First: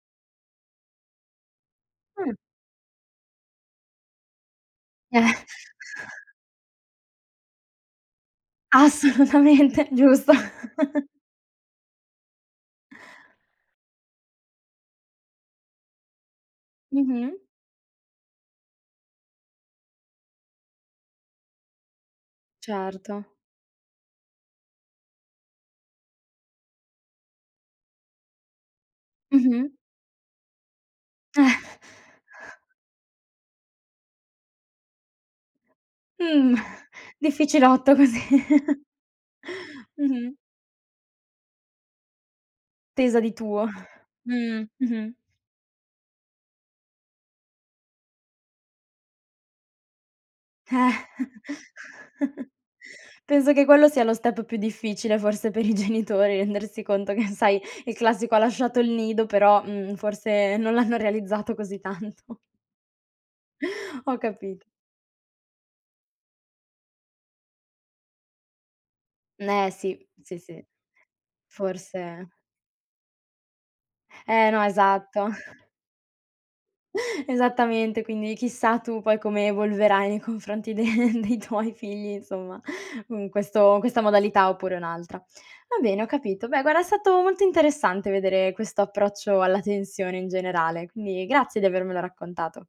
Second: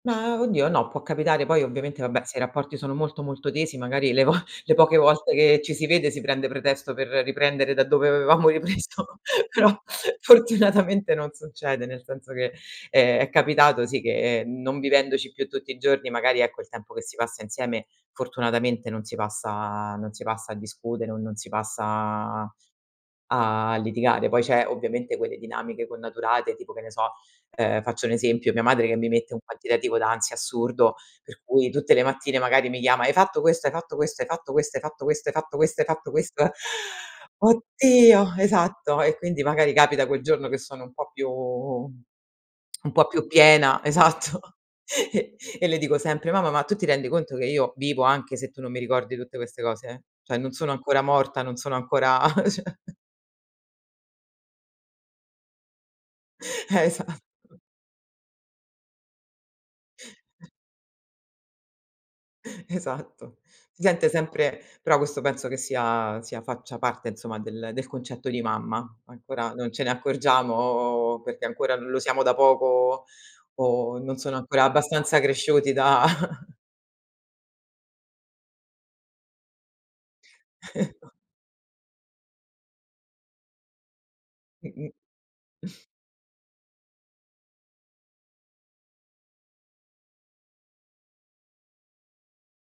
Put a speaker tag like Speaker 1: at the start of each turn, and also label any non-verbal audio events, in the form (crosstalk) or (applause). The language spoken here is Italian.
Speaker 1: Ma, oddio no, può capitare, poi ovviamente, vabbè,
Speaker 2: Mh.
Speaker 1: se i rapporti sono molto, molto tesi magari le vo le poche volte
Speaker 2: Eh.
Speaker 1: che ci si vede, si prende pretesto per riprendere da dove avevamo ripreso, però
Speaker 2: Assolutamente, giusto.
Speaker 1: fortunatamente non succede, nel senso che, ehm, è capitato, sì, che, non vivendoci più tutti i giorni, magari ecco il tempo che si
Speaker 2: Mh-mh.
Speaker 1: passa insieme, fortunatamente non si passa non si passa a discutere, o non si passa
Speaker 2: Certo.
Speaker 1: a litigare. Poi c'è ovviamente quelle dinamiche connaturate, tipo che ne so, ehm, faccio un esempio: mia madre che mi mette un
Speaker 2: Mh-mh.
Speaker 1: quantitativo da ansia assurdo. Per cui
Speaker 2: Eh.
Speaker 1: tutte le mattine magari mi chiama: "Hai fatto questo? Hai fatto questo? Hai fatto questo? Hai fatto questo? Hai fatto questo? Hai fatto questo?"
Speaker 2: Mh, (inhales)
Speaker 1: (inhales)
Speaker 2: difficilotto così
Speaker 1: Oddio
Speaker 2: (inhales)
Speaker 1: esatto. E quindi magari capita quel
Speaker 2: mh-mh.
Speaker 1: giorno che sono un po' più (smacks lips) un po'
Speaker 2: Tesa
Speaker 1: più
Speaker 2: di tuo,
Speaker 1: piena esatto.
Speaker 2: mh, mh-mh.
Speaker 1: E le e le dico sempre: "Mamma, ma tu ti rendi conto che io vivo anche se tu non mi ricordi tutte queste cose? Cioè, non sono
Speaker 2: Eh,
Speaker 1: ancora morta, non sono ancora"
Speaker 2: (chuckles)
Speaker 1: Cioè
Speaker 2: penso che quello sia lo step più difficile, forse, per i genitori, rendersi
Speaker 1: Eh,
Speaker 2: conto
Speaker 1: esatto.
Speaker 2: che sai, il classico "ha lasciato il nido," però, mhmm, forse non l'hanno realizzato così tanto.
Speaker 1: Esatto, si sente
Speaker 2: Ho
Speaker 1: sempre
Speaker 2: capito.
Speaker 1: però questo, penso che sia sia faccia parte, insomma, del concetto di mamma. Ancora
Speaker 2: Eh
Speaker 1: non ce ne
Speaker 2: sì, sì, sì.
Speaker 1: accorgiamo, perché ancora lo siamo
Speaker 2: Forse
Speaker 1: da poco, o non sono
Speaker 2: Eh no,
Speaker 1: ancora abbastanza
Speaker 2: esatto.
Speaker 1: cresciuti da
Speaker 2: (chuckles) Esattamente, quindi chissà tu poi come evolverai nei confronti
Speaker 1: (chuckles)
Speaker 2: dei dei tuoi figli, insomma, (inhales) in questo questa modalità oppure
Speaker 1: Mh-mh.
Speaker 2: un'altra. Va bene, ho capito. Beh, guarda, è stato molto interessante vedere questo approccio alla tensione in generale, quindi grazie di avermelo raccontato.